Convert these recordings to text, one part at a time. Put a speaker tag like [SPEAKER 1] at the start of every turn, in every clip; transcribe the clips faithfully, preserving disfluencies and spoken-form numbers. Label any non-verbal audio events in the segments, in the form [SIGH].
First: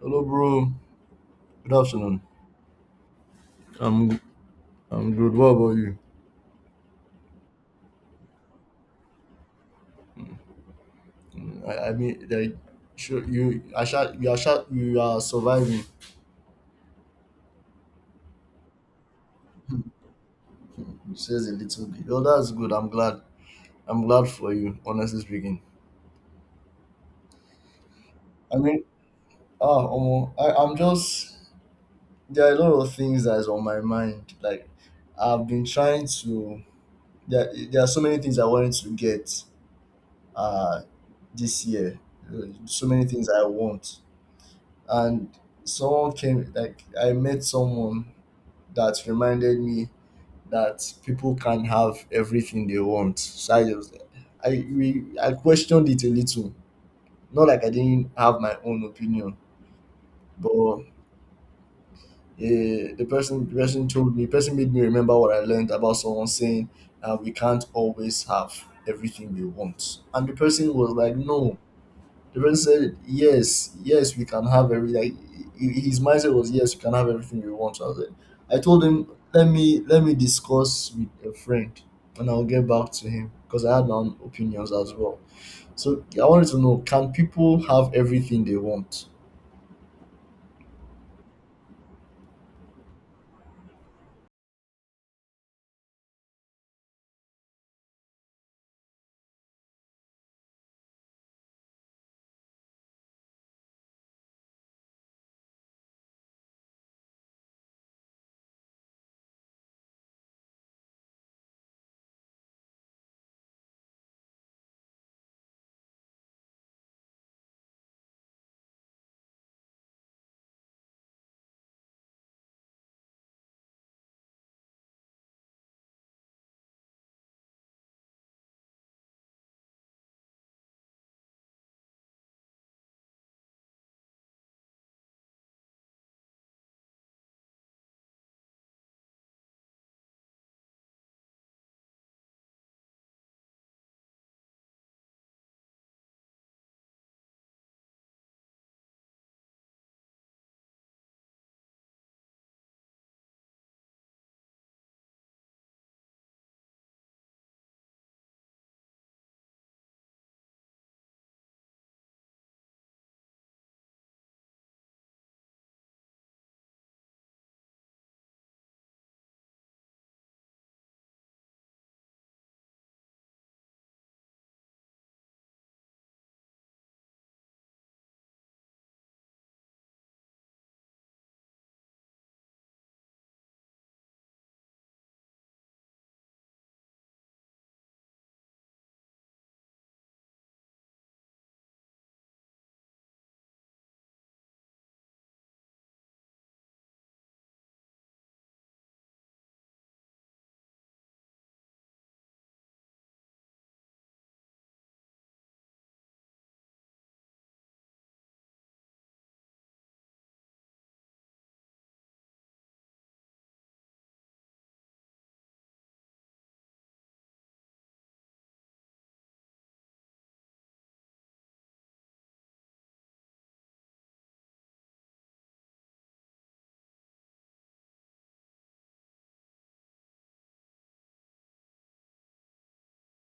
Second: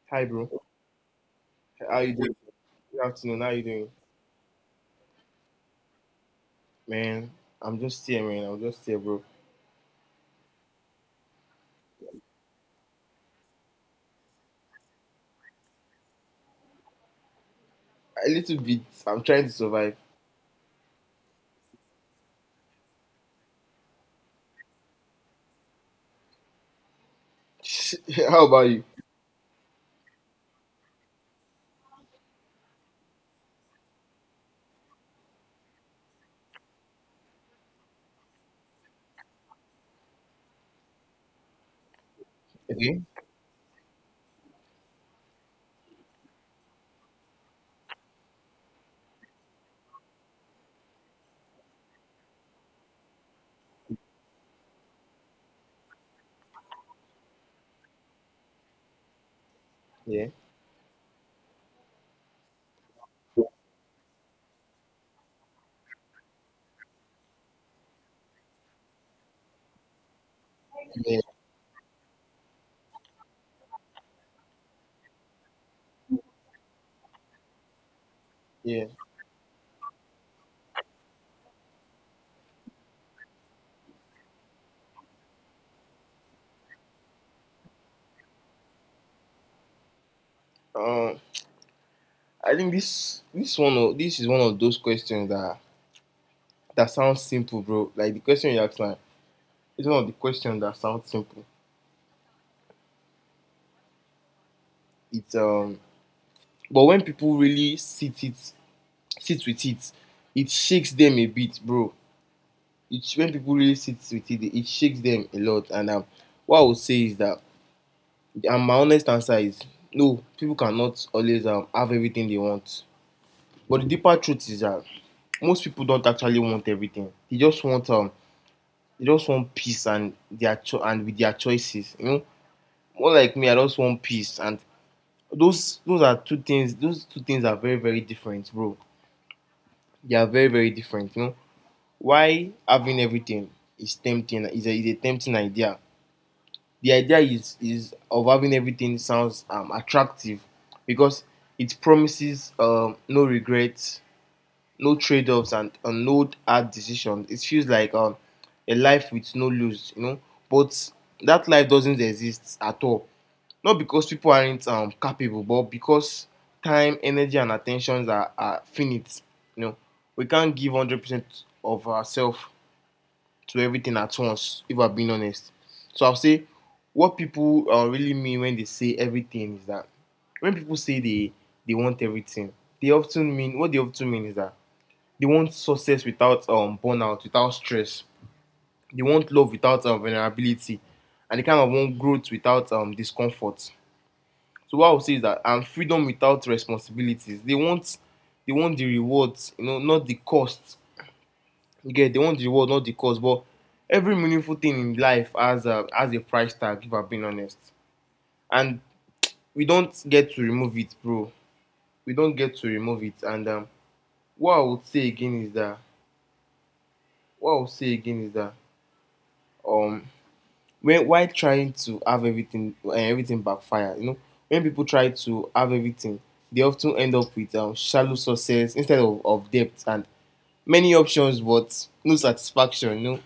[SPEAKER 1] Hello,
[SPEAKER 2] Hi, bro.
[SPEAKER 1] bro. Good
[SPEAKER 2] How you
[SPEAKER 1] afternoon.
[SPEAKER 2] doing? Good afternoon. How you doing,
[SPEAKER 1] I'm I'm good. What about you?
[SPEAKER 2] man? I'm just here, man. I'm just here, bro.
[SPEAKER 1] Mm, I, I mean, like, sure, you I shot you are shot you are surviving.
[SPEAKER 2] A little bit. I'm trying to survive.
[SPEAKER 1] [LAUGHS] It says a little bit. Oh, that's good. I'm glad. I'm glad for you. Honestly speaking,
[SPEAKER 2] [LAUGHS] How
[SPEAKER 1] I
[SPEAKER 2] about
[SPEAKER 1] mean,
[SPEAKER 2] you?
[SPEAKER 1] ah, Omo, I I'm just There are a lot of things that is on my mind. Like, I've been trying to. There there are so many things I wanted to get uh this year. Uh, So
[SPEAKER 2] Okay.
[SPEAKER 1] many things I want. And someone came, like, I met someone that reminded me that people can have everything they want. So I just I we I questioned it a little. Not like I didn't have my own opinion,
[SPEAKER 2] Yeah.
[SPEAKER 1] but uh, the person the person told me. The person made me remember what I learned about someone saying, uh, "We can't always have everything we want." And the person was like,
[SPEAKER 2] Yeah.
[SPEAKER 1] "No." The friend said, "Yes, yes, we can have every, like." he- he- His mindset was, "Yes, we can have everything we want." I was like, I told
[SPEAKER 2] Yeah.
[SPEAKER 1] him, "Let me let me discuss with a friend, and I'll get back to him because I had my own opinions as well." So I wanted to know, can people have everything they want?
[SPEAKER 2] Uh, I think this this one o- this is one of those questions that that sounds simple, bro. Like the question you asked, like it's one of the questions that sounds simple. It's um, but when people really sit it sit with it, it shakes them a bit, bro. It's when people really sit with it, it shakes them a lot. And um, what I would say is that, and my honest answer is no, people cannot always um, have everything they want. But the deeper truth is that most people don't actually want everything. They just want um, they just want peace and their cho- and with their choices. You know, more like me, I just want peace. And those those are two things. Those two things are very very different, bro. They are very very different. You know, why having everything is tempting is a, is a tempting idea. The idea is is of having everything sounds um, attractive because it promises um, no regrets, no trade-offs, and, and no hard decisions. It feels like um, a life with no lose, you know. But that life doesn't exist at all. Not because people aren't um, capable, but because time, energy, and attentions are, are finite. You know, we can't give one hundred percent of ourselves to everything at once, if I'm being honest. So I'll say what people uh, really mean when they say everything is that when people say they they want everything, they often mean what they often mean is that they want success without um burnout, without stress. They want love without um, vulnerability, and they kind of want growth without um discomfort. So what I would say is that and freedom without responsibilities. They want they want the rewards, you know, not the costs you get They want the reward, not the cause. But every meaningful thing in life has a has a price tag, if I'm being honest. And we don't get to remove it, bro. We don't get to remove it. And um, what I would say again is that what I would say again is that um, when why trying to have everything uh, everything backfire, you know, when people try to have everything, they often end up with um, shallow success instead of, of depth, and many options but no satisfaction, no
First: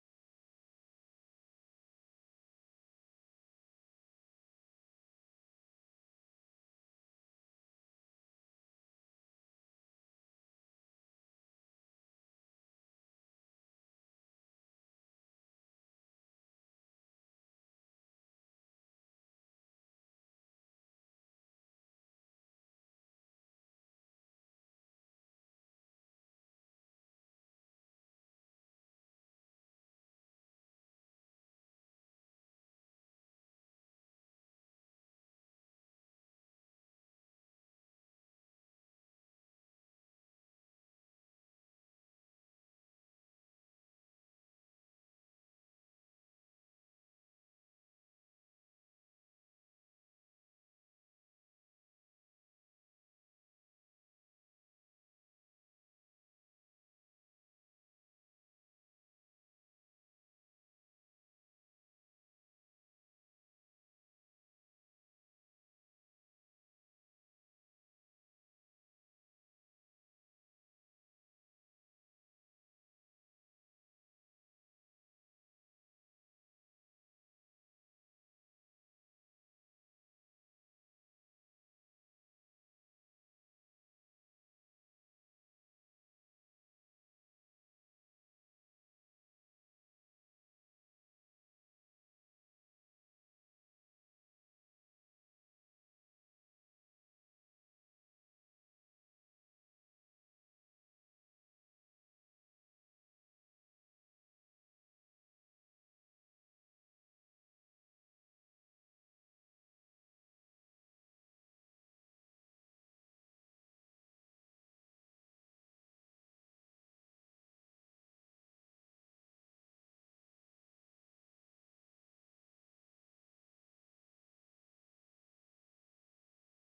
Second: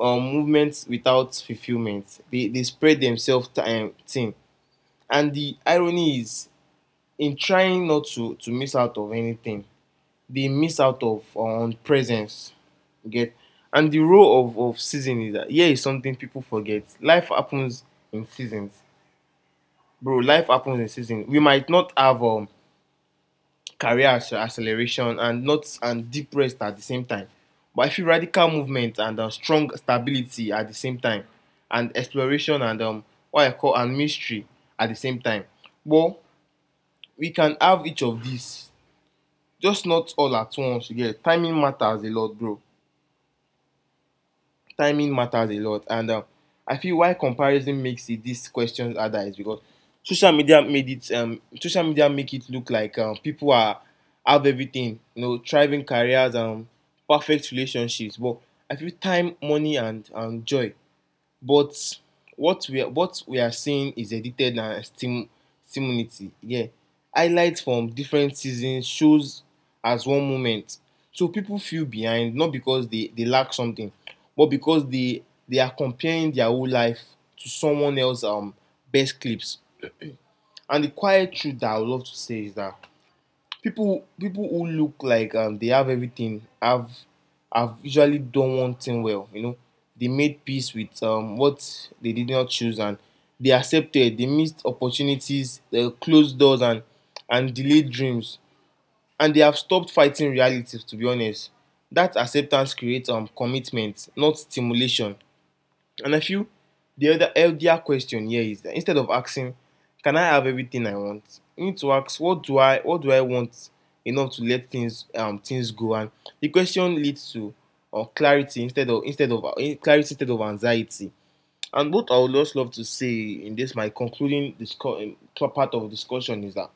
[SPEAKER 2] um movement without fulfilment. They they spread themselves um thin, and the irony is in trying not to to miss out of anything, they miss out of uh, on um presence, you get? Okay. And the role of of season is that here is something people forget. Life happens in seasons, bro. Life happens in seasons. We might not have um career acce- acceleration and not and deep rest at the same time. But I feel radical movement and um, strong stability at the same time, and exploration and um, what I call and mystery at the same time. But we can have each of these, just not all at once. You get? Timing matters a lot, bro. Timing matters a lot. And um, I feel why comparison makes it these questions harder is because social media made it um, social media make it look like um, people are have everything, you know, thriving careers and perfect relationships. But I feel time, money, and and joy, but what we are what we are seeing is edited and stim stimulating, yeah, highlights from different seasons shows as one moment. So people feel behind not because they they lack something, but because they they are comparing their whole life to someone else's um best clips. And the quiet truth that I would love to say is that people people who look like um, they have everything have have usually done one thing well. You know, they made peace with um, what they did not choose, and they accepted. They missed opportunities, uh, closed doors, and and delayed dreams. And they have stopped fighting realities. To be honest, that acceptance creates um, commitment, not stimulation. And I feel the other healthier question here is that instead of asking, can I have everything I want? You need to ask, what do I what do I want enough to let things um things go. And the question leads to uh, clarity instead of instead of uh, clarity instead of anxiety. And what I would just love to say in this my concluding discu- um, part of discussion is that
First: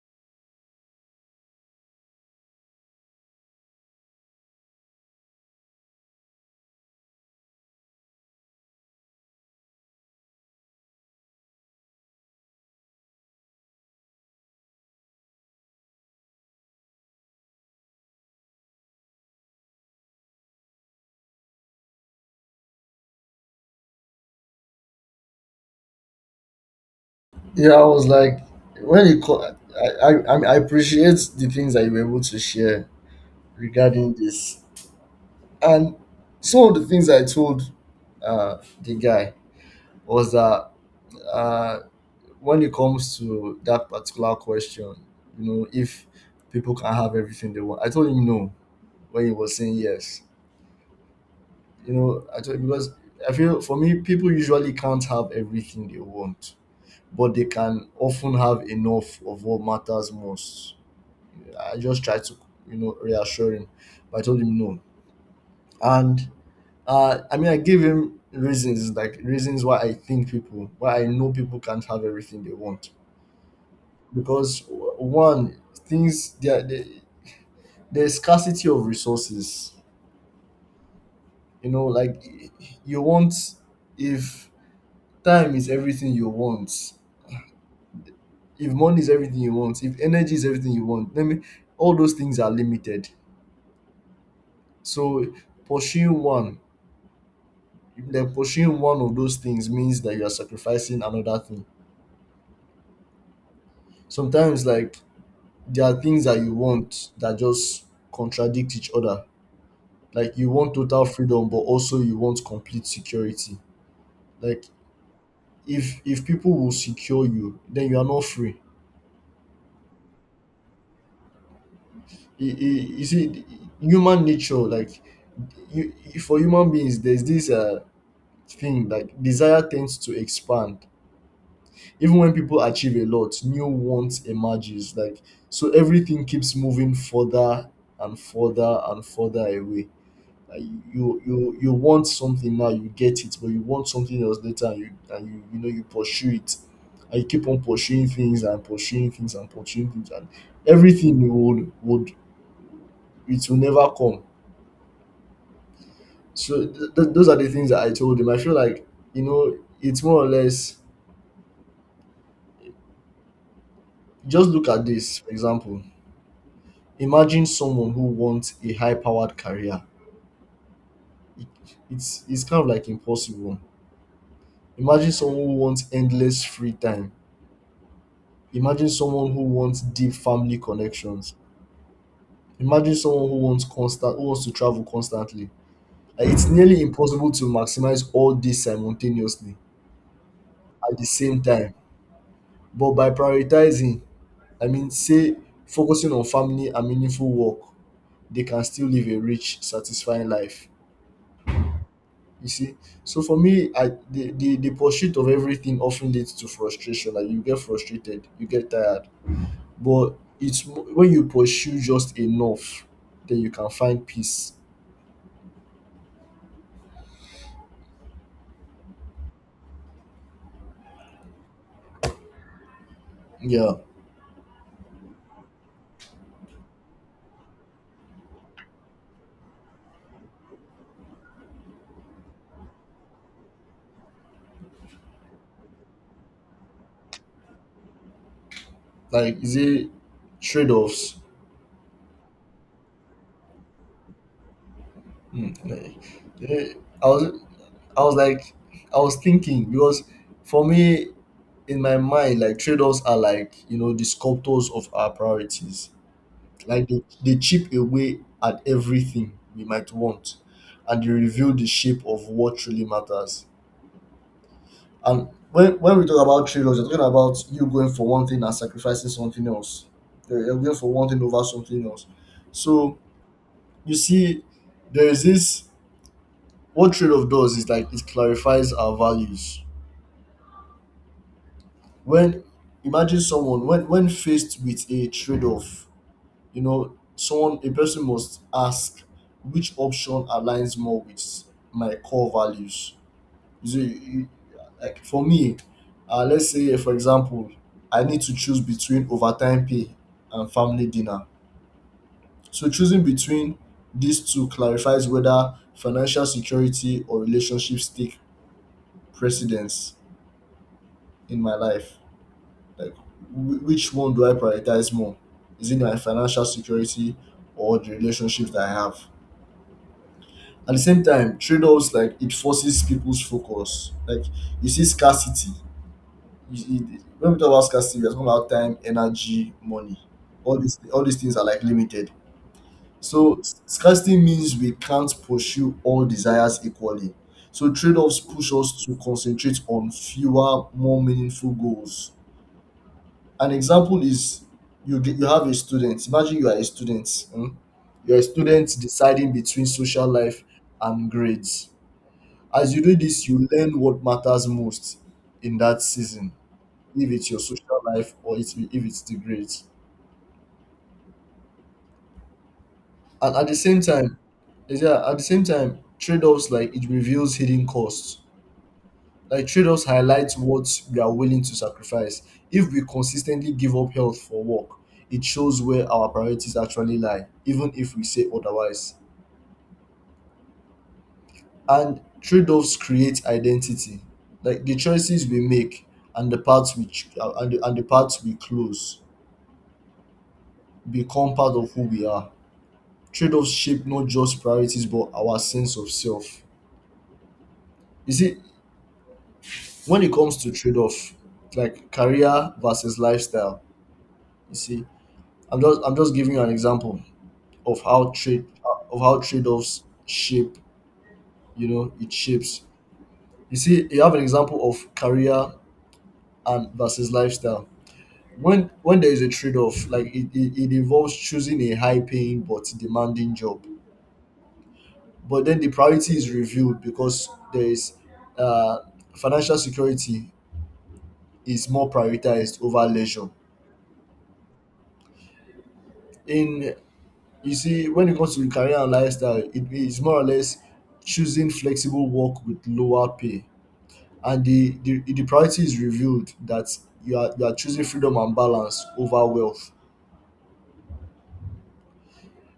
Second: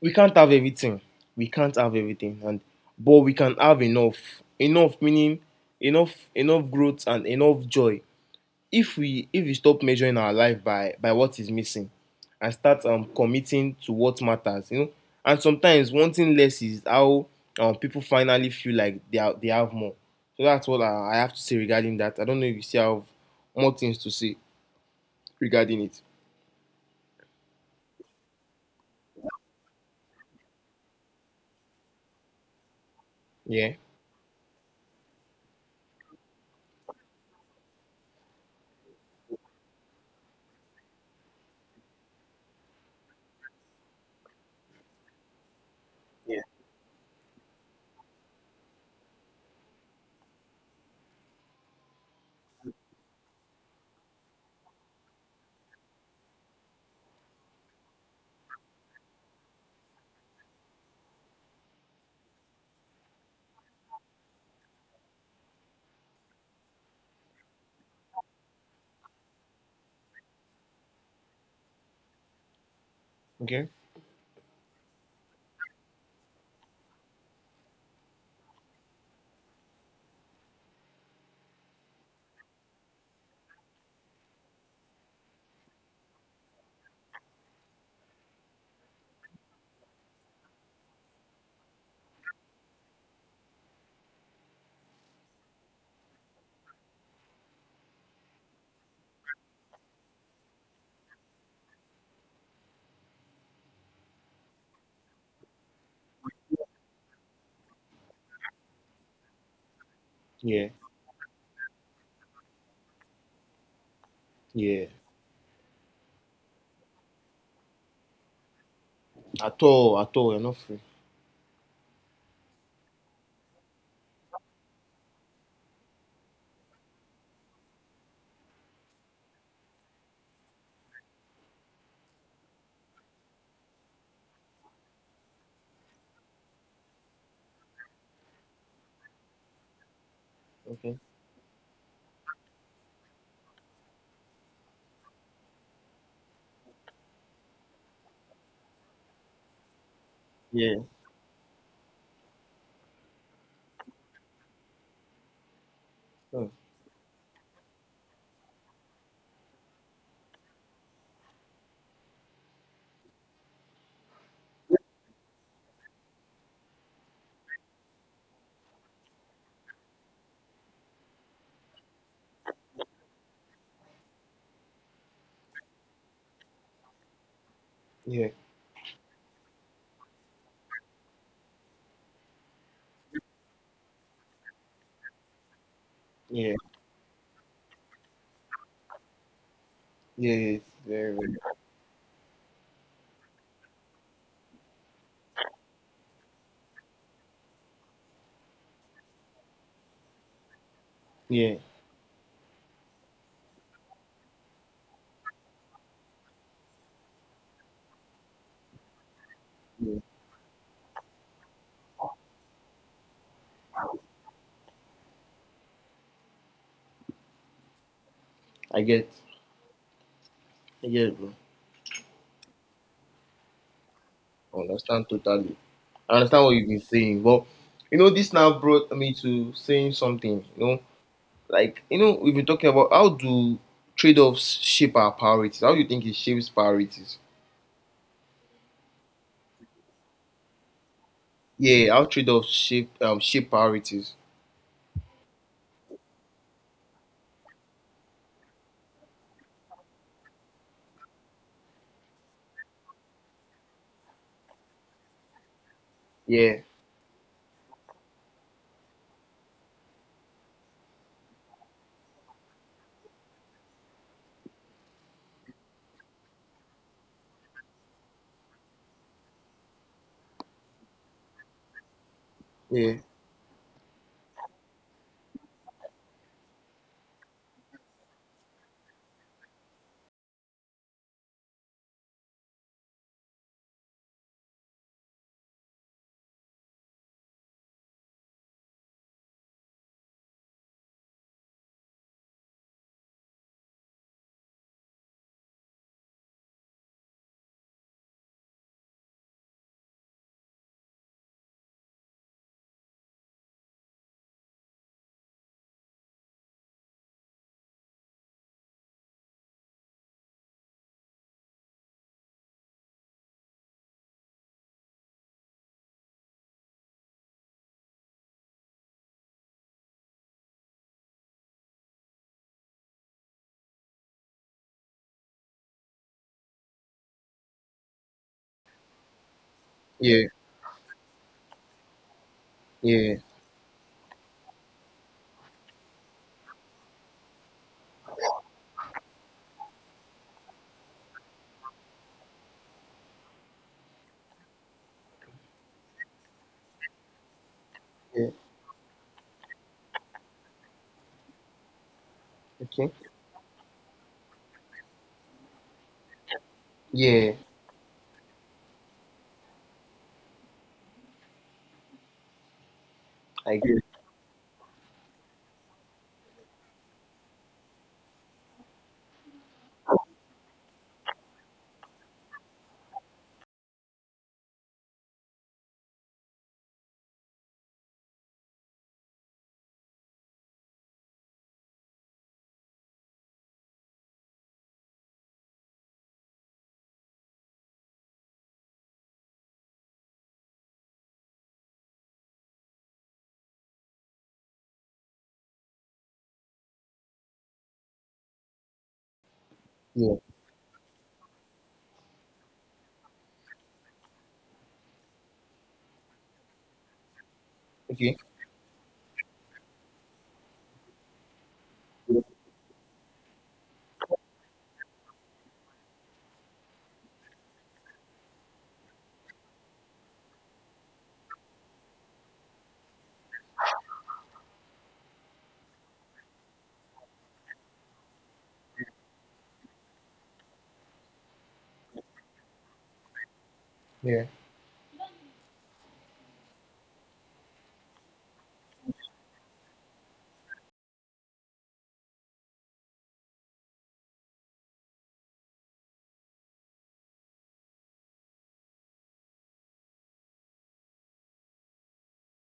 [SPEAKER 2] we can't have everything. We can't have everything, and but we can have enough. Enough meaning enough enough growth and enough joy, if we if we stop measuring our life by by what is missing and start um, committing to what matters, you know. And sometimes wanting less is how um, people finally feel like they are, they have more. So that's what I, I have to say regarding that. I don't know if you still have more things to say regarding it.
[SPEAKER 1] Yeah, I was like, when it co- I, I I mean, I appreciate the things that you were able to share
[SPEAKER 2] Yeah.
[SPEAKER 1] regarding this, and some of the things I told uh, the guy was that, uh, when it comes to that particular question, you know, if
[SPEAKER 2] Yeah.
[SPEAKER 1] people can have everything they want, I told him no when he was saying yes. You know, I told, because I feel for me, people usually can't have everything they want, but they can often have enough of what matters most. I just tried to, you know, reassure him, but I told him no. And uh, I mean, I gave him reasons, like reasons why I think people, why I know people can't have everything they want,
[SPEAKER 2] Okay.
[SPEAKER 1] because one, things there, the, the scarcity of resources, you know. Like, you want, if time is everything you want, if money is everything you want, if energy is everything you want, let me, all those things are limited. So pursuing one then pursuing one of those things means that you are sacrificing another thing sometimes. Like, there are things that you want that just contradict each other. Like, you
[SPEAKER 2] Yeah.
[SPEAKER 1] want total freedom, but also you want complete security. Like,
[SPEAKER 2] Yeah.
[SPEAKER 1] if if people will secure you, then you are not free.
[SPEAKER 2] At all. At all. You're not free.
[SPEAKER 1] You, you see, human nature, like, you, for human beings, there's this uh thing, like desire tends to expand. Even when people achieve a lot, new wants emerges. Like, so everything keeps moving further and further and further away. Like,
[SPEAKER 2] Okay.
[SPEAKER 1] you you you want something now, you get it, but you want something else later, and you and you you know, you pursue it, and you keep on pursuing things and pursuing things and pursuing things, and
[SPEAKER 2] Yeah.
[SPEAKER 1] everything would would it will never come.
[SPEAKER 2] Oh,
[SPEAKER 1] So th- th- those are the things that I told him. I feel like, you know, it's more or less. Just look at this, for example. Imagine someone who wants a high-powered career. It- It's it's kind of like impossible. Imagine someone who wants endless free time.
[SPEAKER 2] yeah.
[SPEAKER 1] Imagine someone who wants deep family connections. Imagine someone who wants constant who wants to travel constantly. Like, it's
[SPEAKER 2] Yeah.
[SPEAKER 1] nearly impossible to maximize all this simultaneously
[SPEAKER 2] Yeah. It's
[SPEAKER 1] at the
[SPEAKER 2] very.
[SPEAKER 1] same time. But by prioritizing, I mean, say, focusing on family and meaningful work, they can still live a rich, satisfying life.
[SPEAKER 2] Yeah, yeah,
[SPEAKER 1] You see? So for me, I the, the, the pursuit of everything often leads to frustration. Like, you get frustrated, you get tired.
[SPEAKER 2] yeah.
[SPEAKER 1] But it's mo- when you pursue just enough, then you can find peace.
[SPEAKER 2] I get. I get, bro.
[SPEAKER 1] Yeah,
[SPEAKER 2] I understand totally. I understand what you've been saying, but you know, this now brought me to saying something. You know, like, you know, we've been talking about how do trade-offs shape our priorities. How do you think it shapes priorities?
[SPEAKER 1] like, is it trade-offs?
[SPEAKER 2] Yeah, how trade-offs shape um shape priorities.
[SPEAKER 1] Hmm, like, eh, I was, I was like, I was thinking, because for me, in my mind, like, trade-offs are, like, you know, the sculptors of our priorities.
[SPEAKER 2] Yeah,
[SPEAKER 1] Like, they, they chip away at everything we might want, and they reveal the shape of what truly matters. And when when we talk about trade-offs, you're talking about you going for one thing and sacrificing something else. You're you're going for one thing over something else.
[SPEAKER 2] yeah,
[SPEAKER 1] So you see, there is this, what trade-off does is, like, it clarifies our values. When Imagine someone, when when faced with a trade-off, you know, someone a person must ask, which option aligns more with my core values? So you- like, for me, uh, let's say, for example, I need to choose between overtime pay and family dinner. So choosing between these two clarifies whether financial security or relationships take precedence in my life. Like, wh- which one do I prioritize more? Is it my financial security or the relationships that I have? At the same time, trade-offs, like, it forces people's focus. Like, you see scarcity, you- you- when we talk about scarcity, we're talking about time, energy, money.
[SPEAKER 2] yeah,
[SPEAKER 1] All these all these things are, like, limited.
[SPEAKER 2] yeah,
[SPEAKER 1] So s- scarcity means we can't pursue all desires equally. So trade-offs push us to concentrate on fewer, more meaningful goals. An example is, you get, you have a student. Imagine you are a student. Hmm. You're a
[SPEAKER 2] yeah.
[SPEAKER 1] student deciding between social life and grades. As you
[SPEAKER 2] Okay.
[SPEAKER 1] do this, you learn what matters most in that season, if it's
[SPEAKER 2] Yeah,
[SPEAKER 1] your social life or it's if it's the grades. And at the
[SPEAKER 2] I get.
[SPEAKER 1] same
[SPEAKER 2] It.
[SPEAKER 1] time, yeah, at the same time, trade-offs, like, it reveals hidden costs. Like, trade-offs highlight what we are willing to sacrifice. If we consistently give up health for work, it shows where our priorities actually lie, even if we say otherwise. And trade-offs create identity. Like, the choices we make and the parts which uh, and the, and the parts we close become part of who we are. Trade-offs shape not just priorities, but our sense of self. You see, when it
[SPEAKER 2] Yeah.
[SPEAKER 1] comes to trade-off, like career versus lifestyle, you see, i'm just I'm just giving you an example of how
[SPEAKER 2] Okay.
[SPEAKER 1] trade of how trade-offs shape, you know, it shapes. You see, you have an example of career and versus lifestyle. When when there is a trade-off, like, it, it, it involves choosing a high paying but demanding job, but then the priority is reviewed, because there is, uh, financial security is more prioritized over leisure.
[SPEAKER 2] Yeah.
[SPEAKER 1] In You see, when it comes to career and lifestyle, it is more or less choosing flexible work with lower pay, and the the, the priority is reviewed, that you are, you are choosing freedom and balance over wealth.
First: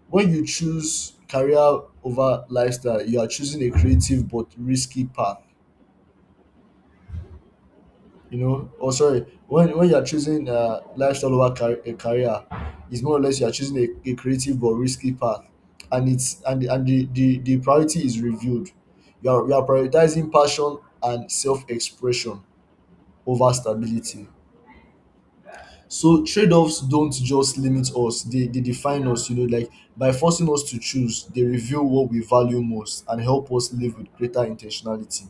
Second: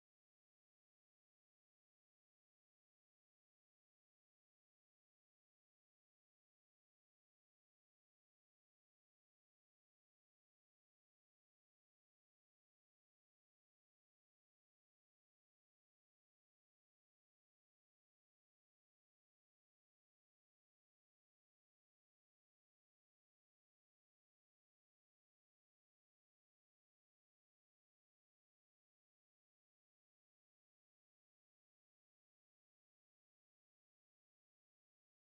[SPEAKER 1] When you choose career over lifestyle, you are choosing a creative but risky path, you know, or sorry, when when you're choosing, uh, lifestyle over car- a career, it's more or less, you're choosing a, a creative but risky path, and it's and the- and the, the, the priority is reviewed. You are, you are prioritizing passion and self expression over stability. So trade offs don't just limit us; they they define us. You know, like, by forcing us to choose, they reveal what we value most and help us live with greater intentionality.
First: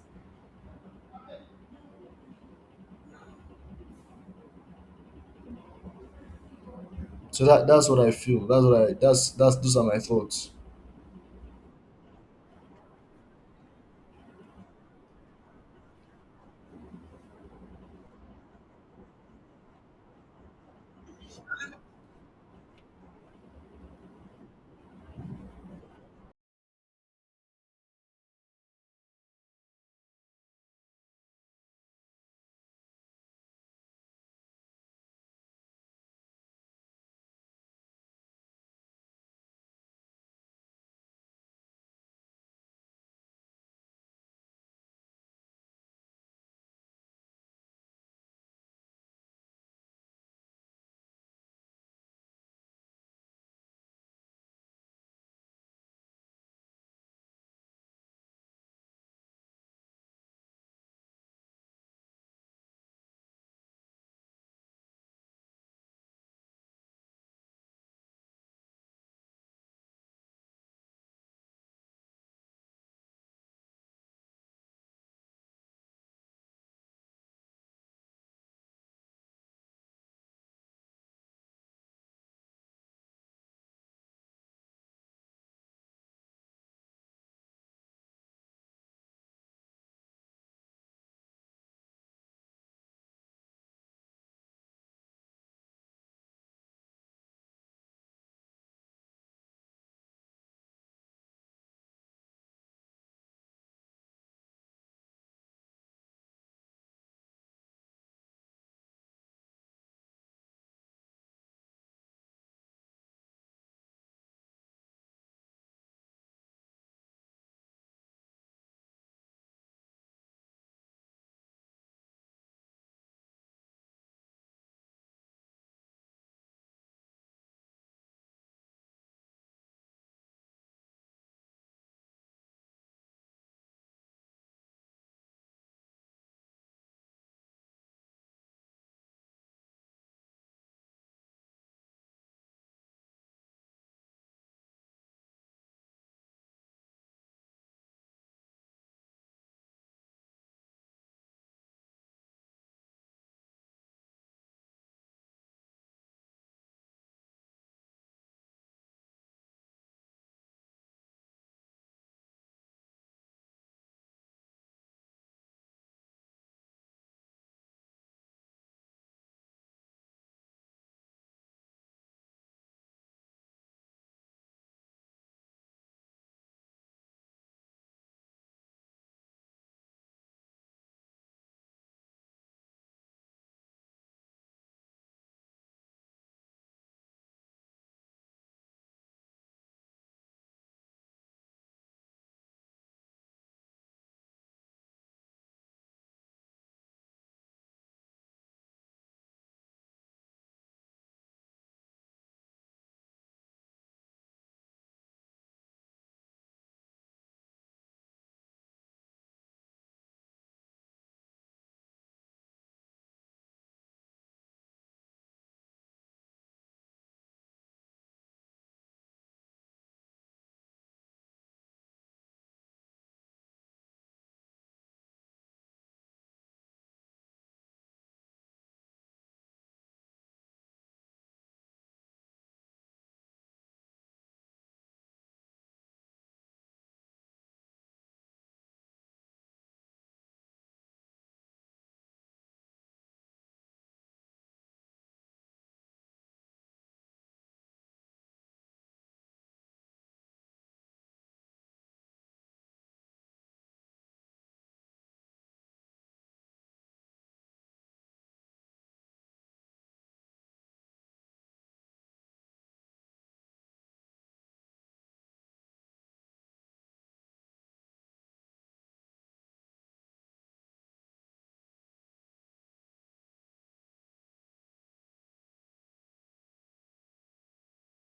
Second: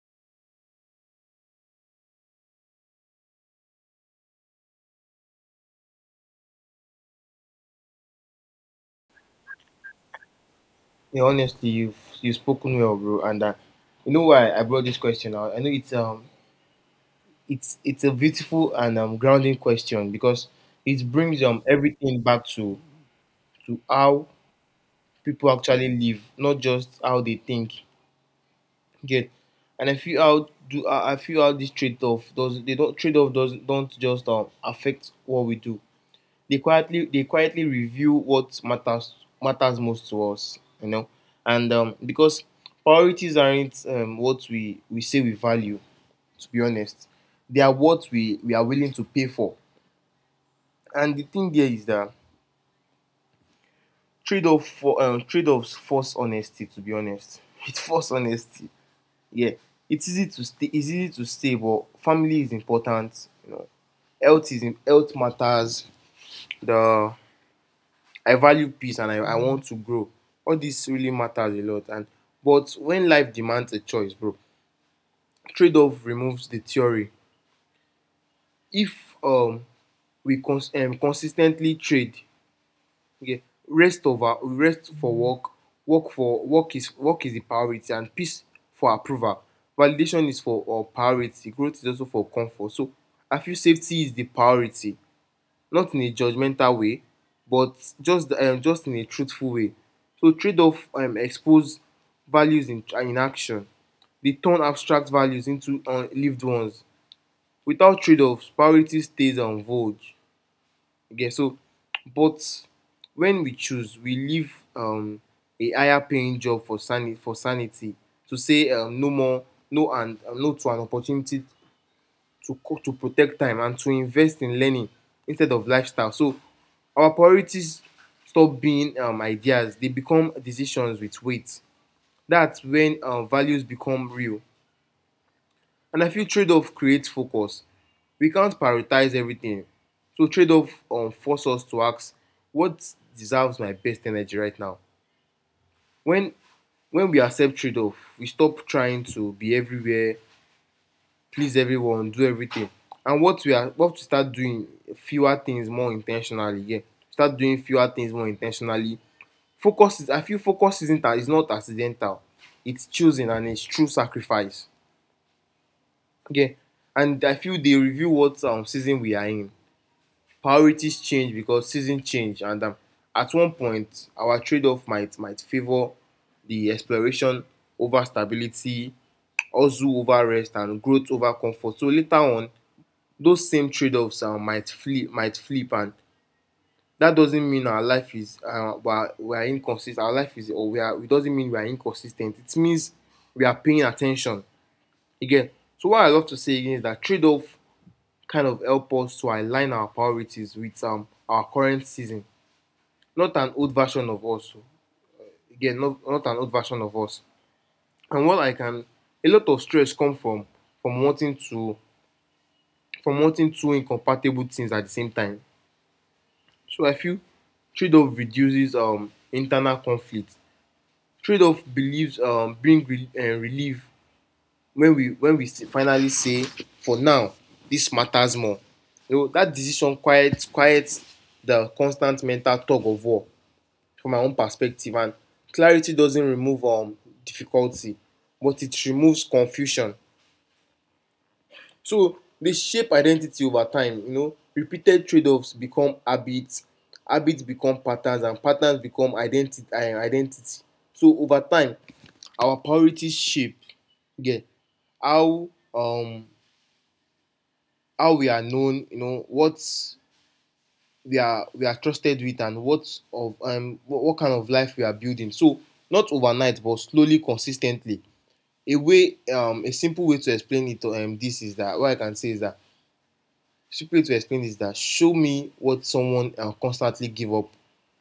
[SPEAKER 1] So that that's what I feel. That's what I that's that's those are my thoughts.
[SPEAKER 2] Yeah. Honestly, you've you've spoken well, bro, and uh, you know why I brought this question out. I know it's um It's it's a beautiful and um, grounding question because it brings um everything back to to how people actually live, not just how they think. Get. And I feel how do I I feel how this trade off does they don't trade off does don't just um affect what we do. They quietly they quietly review what matters matters most to us, you know, and um because priorities aren't um what we we say we value, to be honest. They are what we, we are willing to pay for. And the thing there is that trade-off for um, trade-offs force honesty. To be honest, [LAUGHS] it force honesty. Yeah, it's easy to stay. It's easy to stay, but family is important. You know, health is im- health matters. The I value peace, and I, I want to grow. All this really matters a lot. And but when life demands a choice, bro, trade-off removes the theory. If um we cons- um, consistently trade, okay, rest over rest for work. Work for work is work is the priority, and peace for approval validation is for um priority, growth is also for comfort. So I feel safety is the priority, not in a judgmental way, but just um just in a truthful way. So trade-off um expose values in in action. Dey turn abstract values into um lived ones. Without trade-offs, priority stays um vague. Okay, so but when we choose, we leave um, a higher paying job for sanity, for sanity. To say um, no more, no and um, no to an opportunity, to co- to protect time and to invest in learning instead of lifestyle. So our priorities stop being um, ideas; they become decisions with weight. That's when um, values become real. And I feel trade-off creates focus. We can't prioritize everything. So trade-off um, force us to ask, what deserves my best energy right now? When when we accept trade-off, we stop trying to be everywhere, please everyone, do everything. And what we are what we start doing fewer things more intentionally. Yeah. Start doing fewer things more intentionally. Focus is, I feel, focus isn't is not accidental. It's choosing and it's true sacrifice. Okay, and I feel they review what um, season we are in. Priorities change because season change, and um, at one point, our trade-off might might favor the exploration over stability, also over rest, and growth over comfort. So later on, those same trade-offs um, might flip, might flip, and that doesn't mean our life is uh, we are, we are inconsistent. Our life is, or we are. It doesn't mean we are inconsistent. It means we are paying attention again. So what I love to say again is that trade-off kind of help us to align our priorities with um, our current season. Not an old version of us. Again, not, not an old version of us. And what I can, a lot of stress comes from from wanting to from wanting two incompatible things at the same time. So I feel trade-off reduces um, internal conflict. Trade-off believes um, bring re- uh, relief when we when we finally say, for now this matters more, you know that decision quiets quiets the constant mental tug of war from my own perspective. And clarity doesn't remove um, difficulty, but it removes confusion. So they shape identity over time. You know, repeated trade-offs become habits, habits become patterns, and patterns become identity identity. So over time our priorities shape, yeah, how um, how we are known, you know, what we are we are trusted with, and what of um what, what kind of life we are building. So not overnight, but slowly, consistently. A way um a simple way to explain it to um this is that what I can say is that simple way to explain is that show me what someone uh, constantly give up,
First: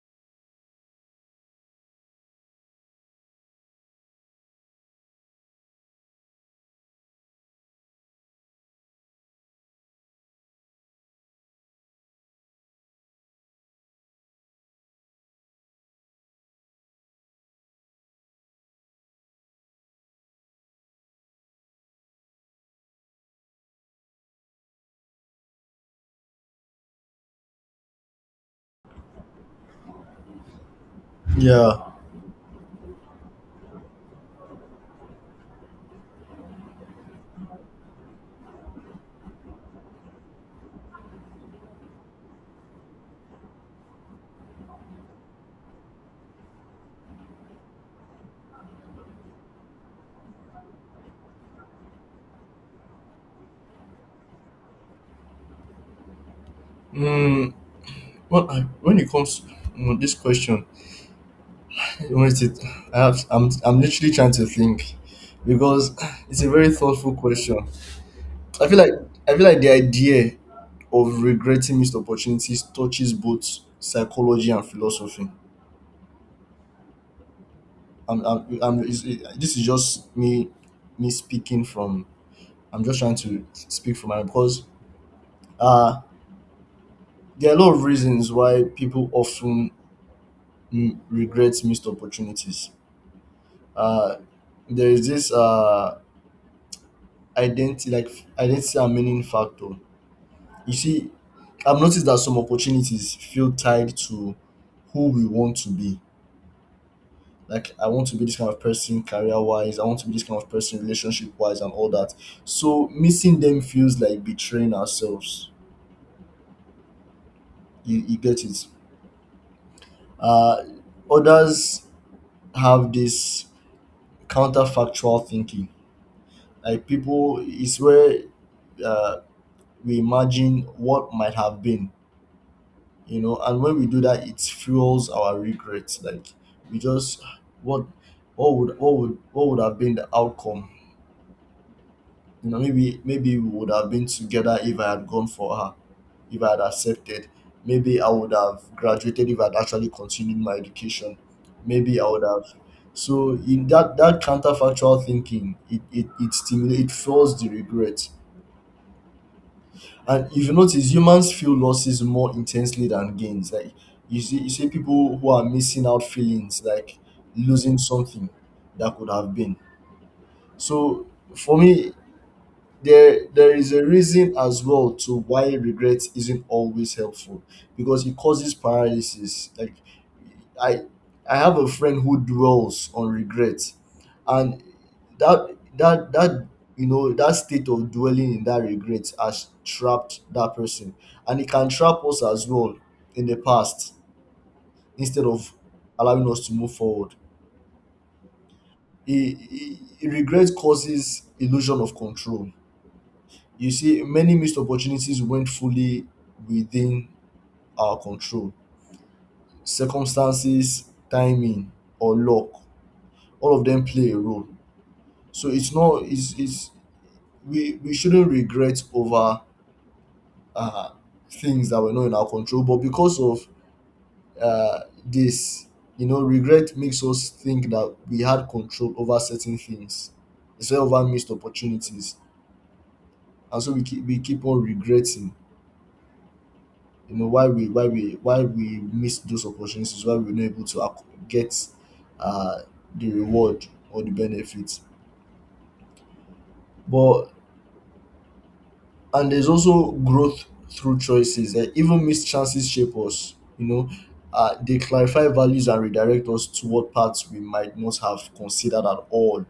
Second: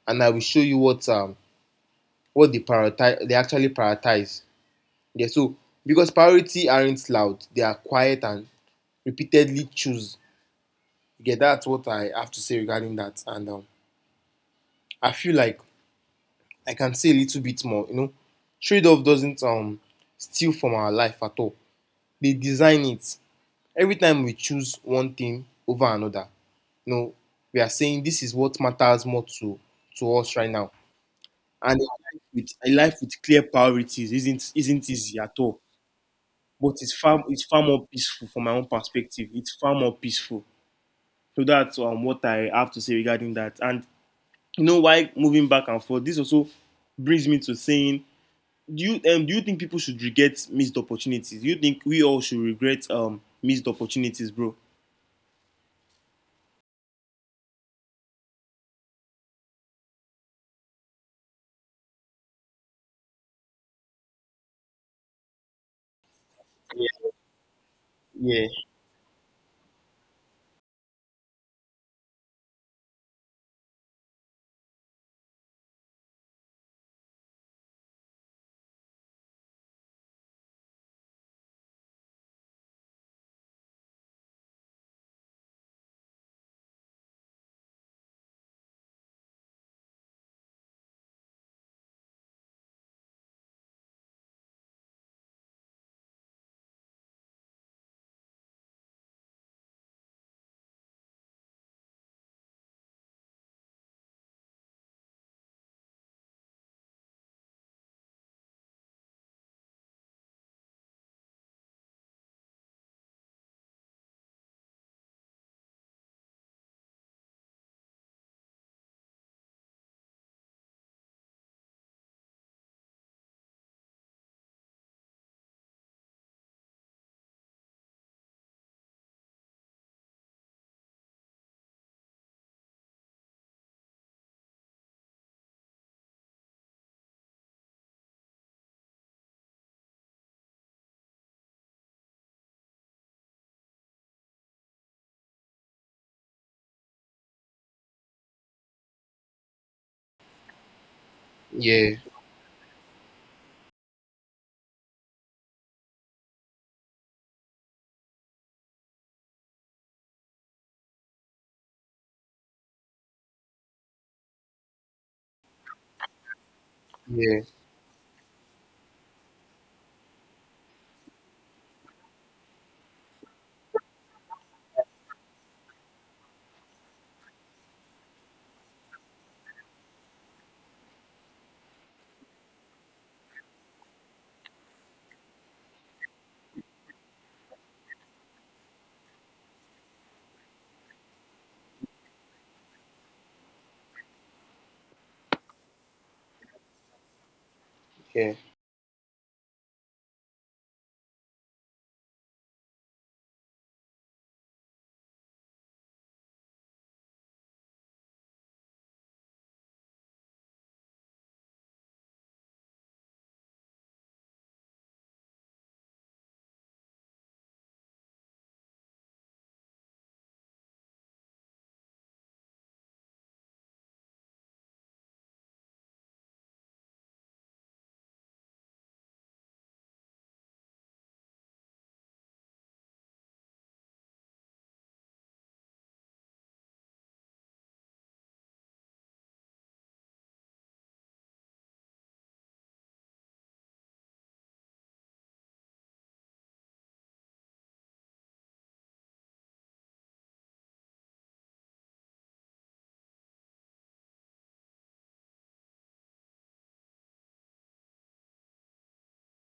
[SPEAKER 2] and I will show you what um what they prioritize they actually prioritize. Yeah, so because priority aren't loud, they are quiet and repeatedly choose. Yeah, that's what I have to say regarding that. And um I feel like I can say a little bit more. You know, trade off doesn't um, steal from our life at all. They design it. Every time we choose one thing over another, you know, we are saying this is what matters more to to us right now.
[SPEAKER 1] Yeah.
[SPEAKER 2] And a life with, a life with clear priorities isn't isn't easy at all. But it's far it's far more peaceful from my own perspective. It's far more peaceful. So that's um, what I have to say regarding that. And you know why moving back and forth. This also brings me to saying, do you um, do you think people should regret missed opportunities? Do you think we all should regret um missed opportunities, bro?
[SPEAKER 1] Mm, well, I, when it comes to this question, what is it, I have, I'm, I'm literally trying to think, because it's a very
[SPEAKER 2] Yeah,
[SPEAKER 1] thoughtful question.
[SPEAKER 2] yeah,
[SPEAKER 1] I feel like I feel like the idea of regretting missed opportunities touches both psychology and philosophy. I'm, I'm, I'm, it's, it, this is just me me speaking from. I'm just trying to speak from my, because uh, there are a lot of reasons why people often, mm, regret missed opportunities. uh, there is this, uh, identity, like identity and meaning factor. You see, I've noticed that some opportunities feel tied to who we want to be. Like, I want to be this kind of person career wise, I want to be this kind of person relationship wise and all that. So missing them feels like betraying ourselves. You, you get it. Uh, others have this counterfactual thinking. Like, people is where, uh, we imagine what might have been, you know, and when we do that, it fuels our regrets. Like, we just, what what would what would what would have been the outcome? You know, maybe, maybe we would have been together if I had gone for her, if I had accepted. Maybe I would have graduated if I had actually continued my education.
[SPEAKER 2] yeah,
[SPEAKER 1] Maybe I would have. So in that, that counterfactual thinking, it it, it stimulates, it fuels the regret. And if you notice, humans feel losses more intensely than gains. Like, you see, you see people who are missing out, feelings like
[SPEAKER 2] yeah,
[SPEAKER 1] losing something that could have been. So for me, there there is a reason as well to why regret isn't always helpful, because it causes paralysis. Like, i I have a friend who dwells on regret, and that that that you know, that state of dwelling in that regret has trapped that person, and it can trap us as well, in the past, instead of allowing us to move forward.
[SPEAKER 2] yeah,
[SPEAKER 1] It, it, regret causes illusion of control. You see, many missed opportunities went fully within our control. Circumstances, timing, or luck, all of them play a role. So it's not, it's, it's, we we shouldn't regret over, uh, things that were not in our control. But because of, uh, this, you know, regret makes us think that we had control over certain things instead of our missed opportunities, and so we keep we keep on regretting, you know, why we why we why we miss those opportunities, why we're not able to acc- get, uh, the reward or the benefits. But, and there's also growth through choices, that even missed chances shape us, you know, uh, they clarify values and redirect us toward paths we might not have considered at all.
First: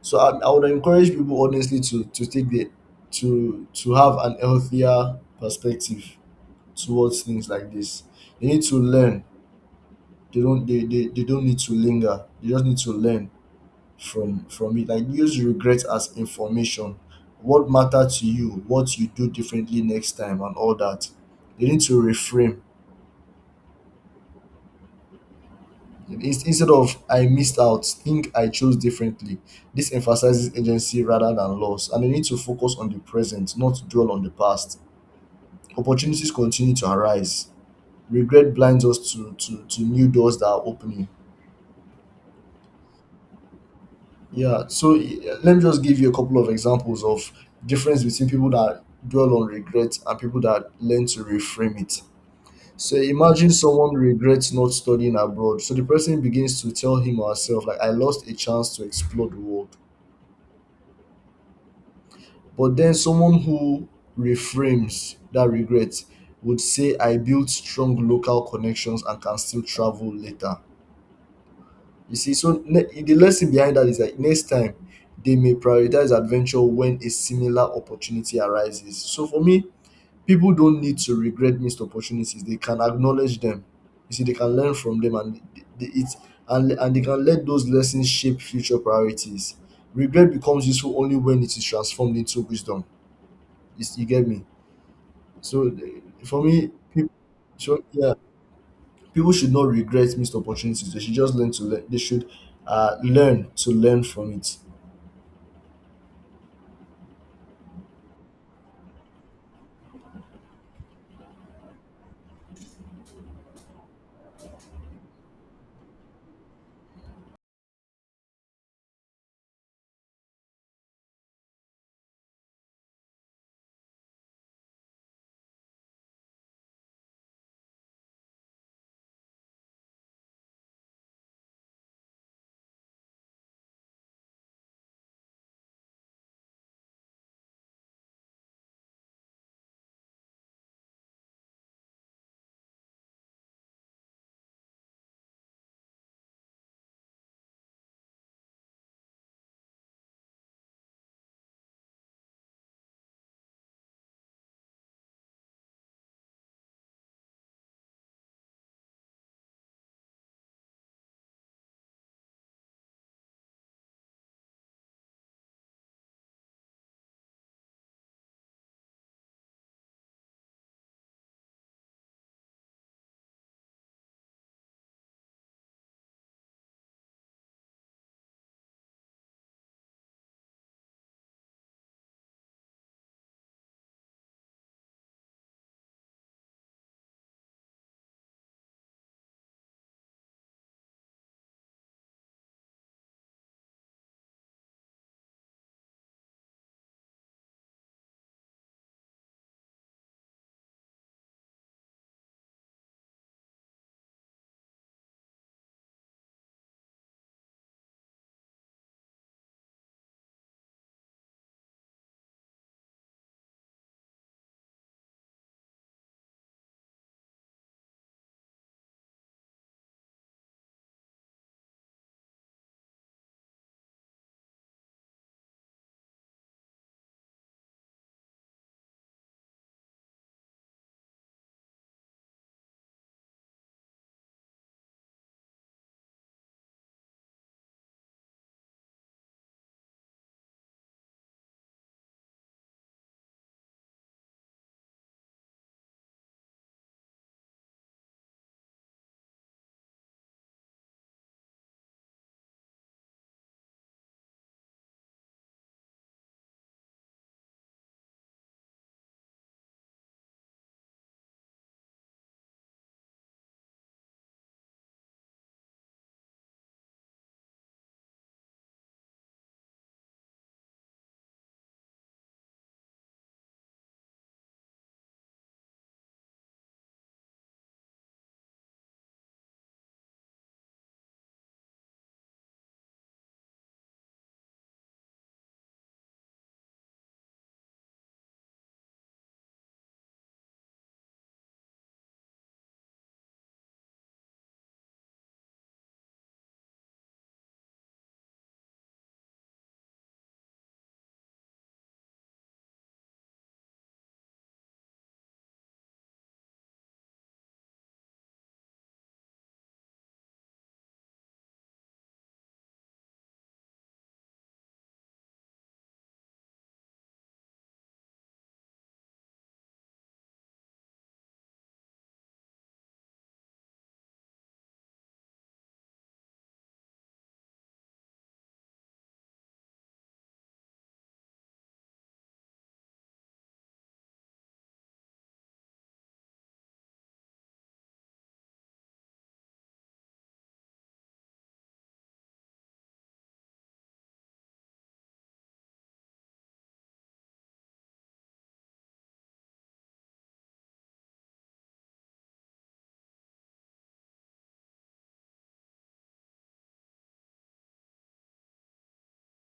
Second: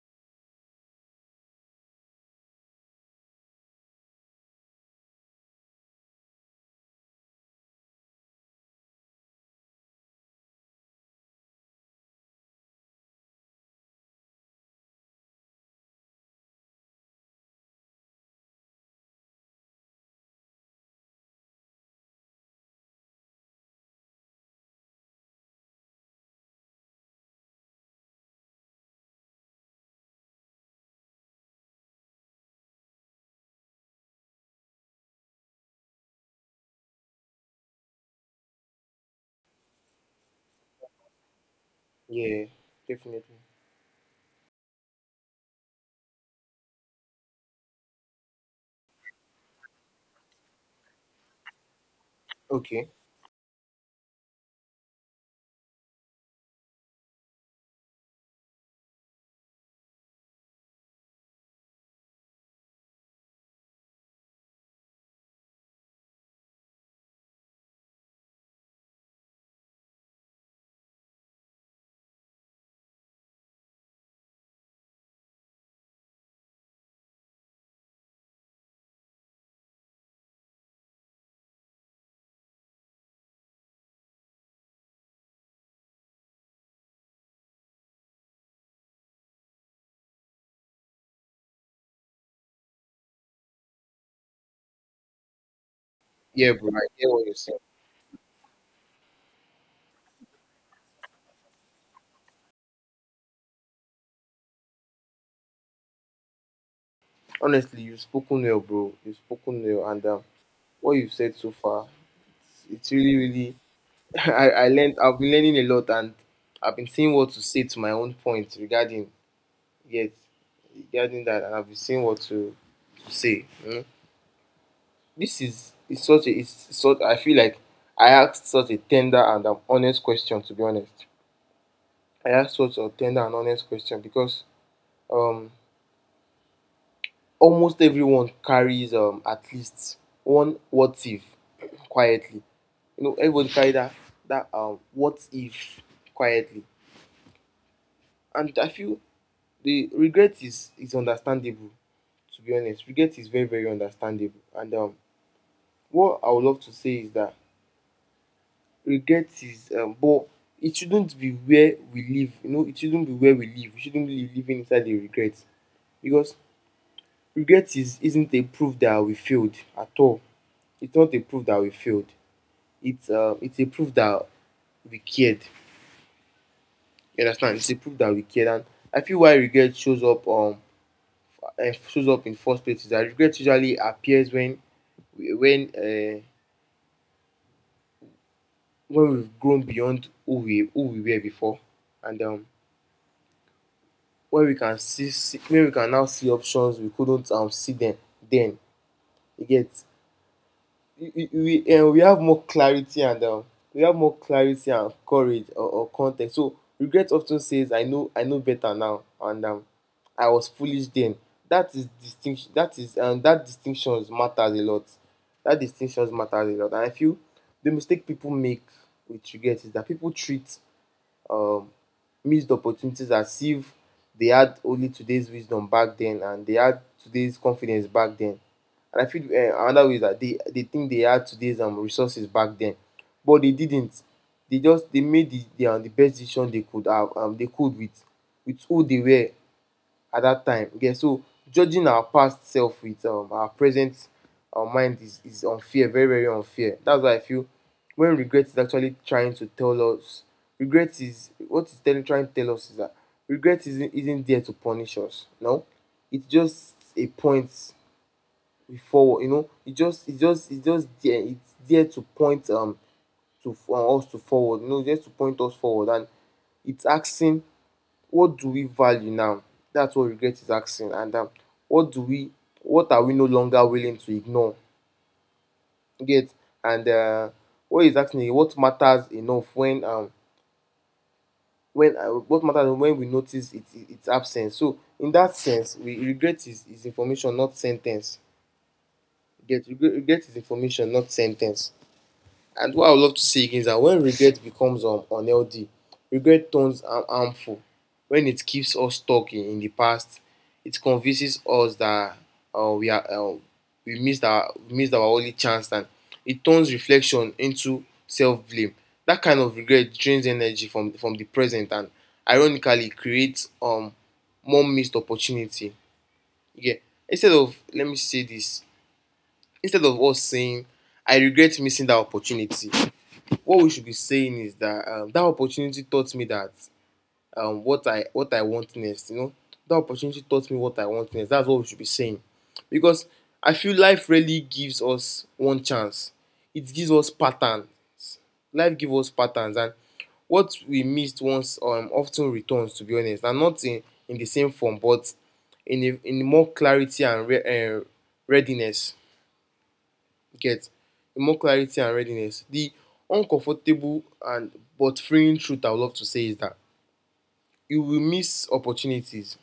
[SPEAKER 1] So i, I would encourage people, honestly, to to take the, to to have an healthier perspective towards things like this. You need to learn, they don't they, they, they don't need to linger, they just need to learn from from it. Like, use regret as information. What mattered to you, what you do differently next time and all that. They need to reframe. In- instead of "I missed out," think "I chose differently." This emphasizes agency rather than loss, and they need to focus on the present, not dwell on the past. Opportunities continue to arise. Regret blinds us to to, to new doors that are opening.
[SPEAKER 2] yeah, definitely.
[SPEAKER 1] Yeah, so, eh, let me just give you a couple of examples of difference between people that dwell on regret and people that learn to reframe it.
[SPEAKER 2] Okay.
[SPEAKER 1] So imagine someone regrets not studying abroad. So the person begins to tell him or herself, like, I lost a chance to explore the world. But then someone who reframes that regret would say, I built strong local connections and can still travel later. You see, so ne- the lesson behind that is that next time they may prioritize adventure when a similar opportunity arises. So for me, people don't need to regret missed opportunities. They can acknowledge them. You see, they can learn from them, and they, they, it's and and they can let those lessons shape future priorities. Regret becomes useful only when it is transformed into wisdom. You, s- you get me? So, eh, for
[SPEAKER 2] Yeah,
[SPEAKER 1] me,
[SPEAKER 2] bro, I
[SPEAKER 1] people,
[SPEAKER 2] hear what you're saying.
[SPEAKER 1] so yeah, people should not regret missed opportunities. They should just learn to learn. They should, uh, learn to learn from it.
[SPEAKER 2] Honestly, you've spoken well, bro. You've spoken well, and um, what you've said so far, it's really, really. [LAUGHS] I, I learned, I've been learning a lot, and I've been seeing what to say to my own point regarding, yes, regarding that, and I've been seeing what to, to say. Hmm. This is, it's such a it's sort. I feel like I asked such a tender and an honest question, to be honest. I asked such a tender and honest question because um almost everyone carries um at least one what if, quietly. You know, everybody carries that that um what if, quietly. And I feel the regret is is understandable, to be honest. Regret is very, very understandable. And um what I would love to say is that regret is um but it shouldn't be where we live. You know, it shouldn't be where we live. We shouldn't be living inside the regret, because regret is isn't a proof that we failed at all. It's not a proof that we failed. It's um it's a proof that we cared. You understand, it's a proof that we cared. And I feel why regret shows up um uh, shows up in first place is that regret usually appears when when uh, when we've grown beyond who we who we were before, and um where we can see, see where we can now see options we couldn't um, see them then. You get, we, we, we, um, we have more clarity and um, we have more clarity and courage, or, or context. So regret often says, "I know I know better now," and um, "I was foolish then." That is distinction. That is um, that distinction matters a lot. That distinction matters a lot, and I feel the mistake people make with regret is that people treat um, missed opportunities as if they had only today's wisdom back then, and they had today's confidence back then. And I feel uh, another way is that they, they think they had today's um, resources back then, but they didn't. They just they made the, the, um, the best decision they could have um, they could with with who they were at that time. Okay. So judging our past self with um, our present uh, mind is, is unfair, very, very unfair. That's why I feel when regret is actually trying to tell us, regret is what it's telling, trying to tell us is that regret isn't, isn't there to punish us. No, it's just a point forward. You know, it just, it just, it just there. It's there to point um to for us to forward. You know, just to point us forward, and it's asking, what do we value now? That's what regret is asking. And um, what do we, what are we no longer willing to ignore? You get, and uh, what is asking is what matters enough when um when uh, what matters when we notice it, it, its absence. So in that sense, we regret is, is information, not sentence. You get, regret, regret is information, not sentence. And what I would love to say again is that when regret becomes um, unhealthy, regret turns har- harmful. When it keeps us stuck in, in the past, it convinces us that uh, we are uh, we missed our we missed our only chance, and it turns reflection into self blame. That kind of regret drains energy from from the present, and ironically creates um more missed opportunity. Yeah. Instead of let me say this, instead of us saying, "I regret missing that opportunity," what we should be saying is that um, that opportunity taught me that um, what I what I want next. You know, that opportunity taught me what I want next. That's what we should be saying, because I feel life really gives us one chance. It gives us patterns. Life gives us patterns, and what we missed once um, often returns. To be honest, and not in, in the same form, but in a, in more clarity and re- uh, readiness. Get more clarity and readiness. The uncomfortable and but freeing truth I would love to say is that you will miss opportunities.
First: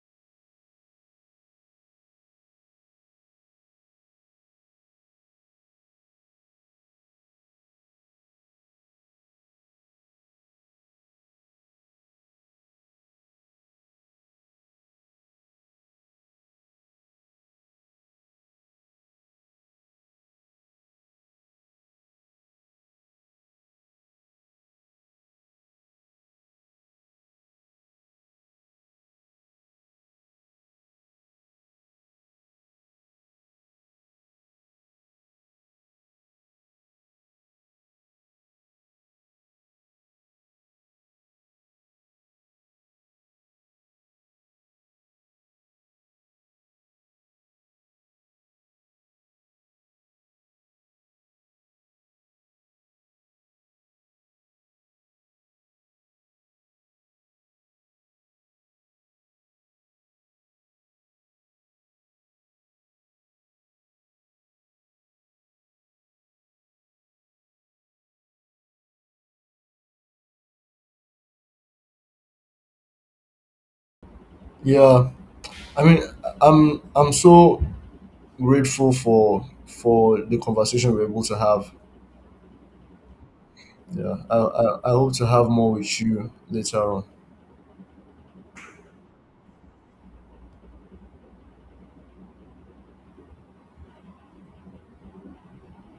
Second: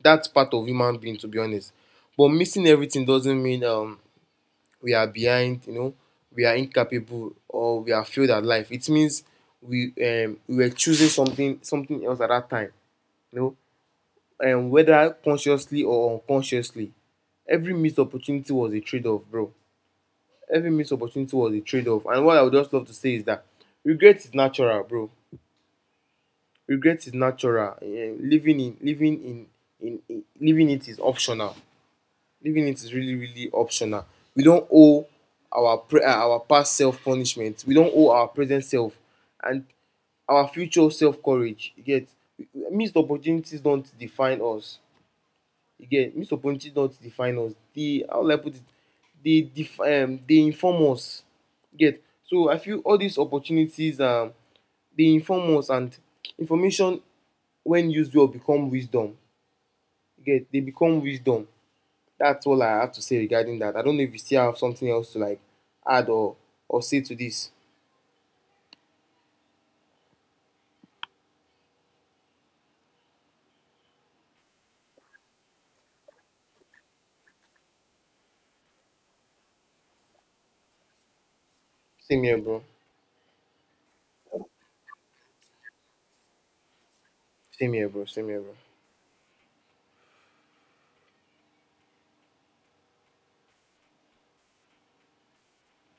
[SPEAKER 2] That's part of human being, to be honest. But missing everything doesn't mean um we are behind. You know, we are incapable, or we are failed at life. It means we um we were choosing something something else at that time, you know, and whether consciously or unconsciously, every missed opportunity was a trade-off, bro. Every missed opportunity was a trade-off. And what I would just love to say is that regret is natural, bro. Regret is natural. Eh, living in living in, in in living it is optional. Living it is really really optional. We don't owe our pre- uh, our past self punishment. We don't owe our present self, and our future self courage. You get, missed opportunities don't define us. Again, get missed don't define us. They how will I put it? They def- um, they inform us. Get, so I feel all these opportunities um they inform us, and information when used well become wisdom. Get, they become wisdom. That's all I have to say regarding that. I don't know if you still have something else to like add or or say to this.
[SPEAKER 1] Yeah, I mean, I'm I'm so grateful for for the conversation we're able to have.
[SPEAKER 2] Same here, bro.
[SPEAKER 1] Yeah, I I, I hope to have more with you later on.
[SPEAKER 2] Same here, bro. Same here, bro.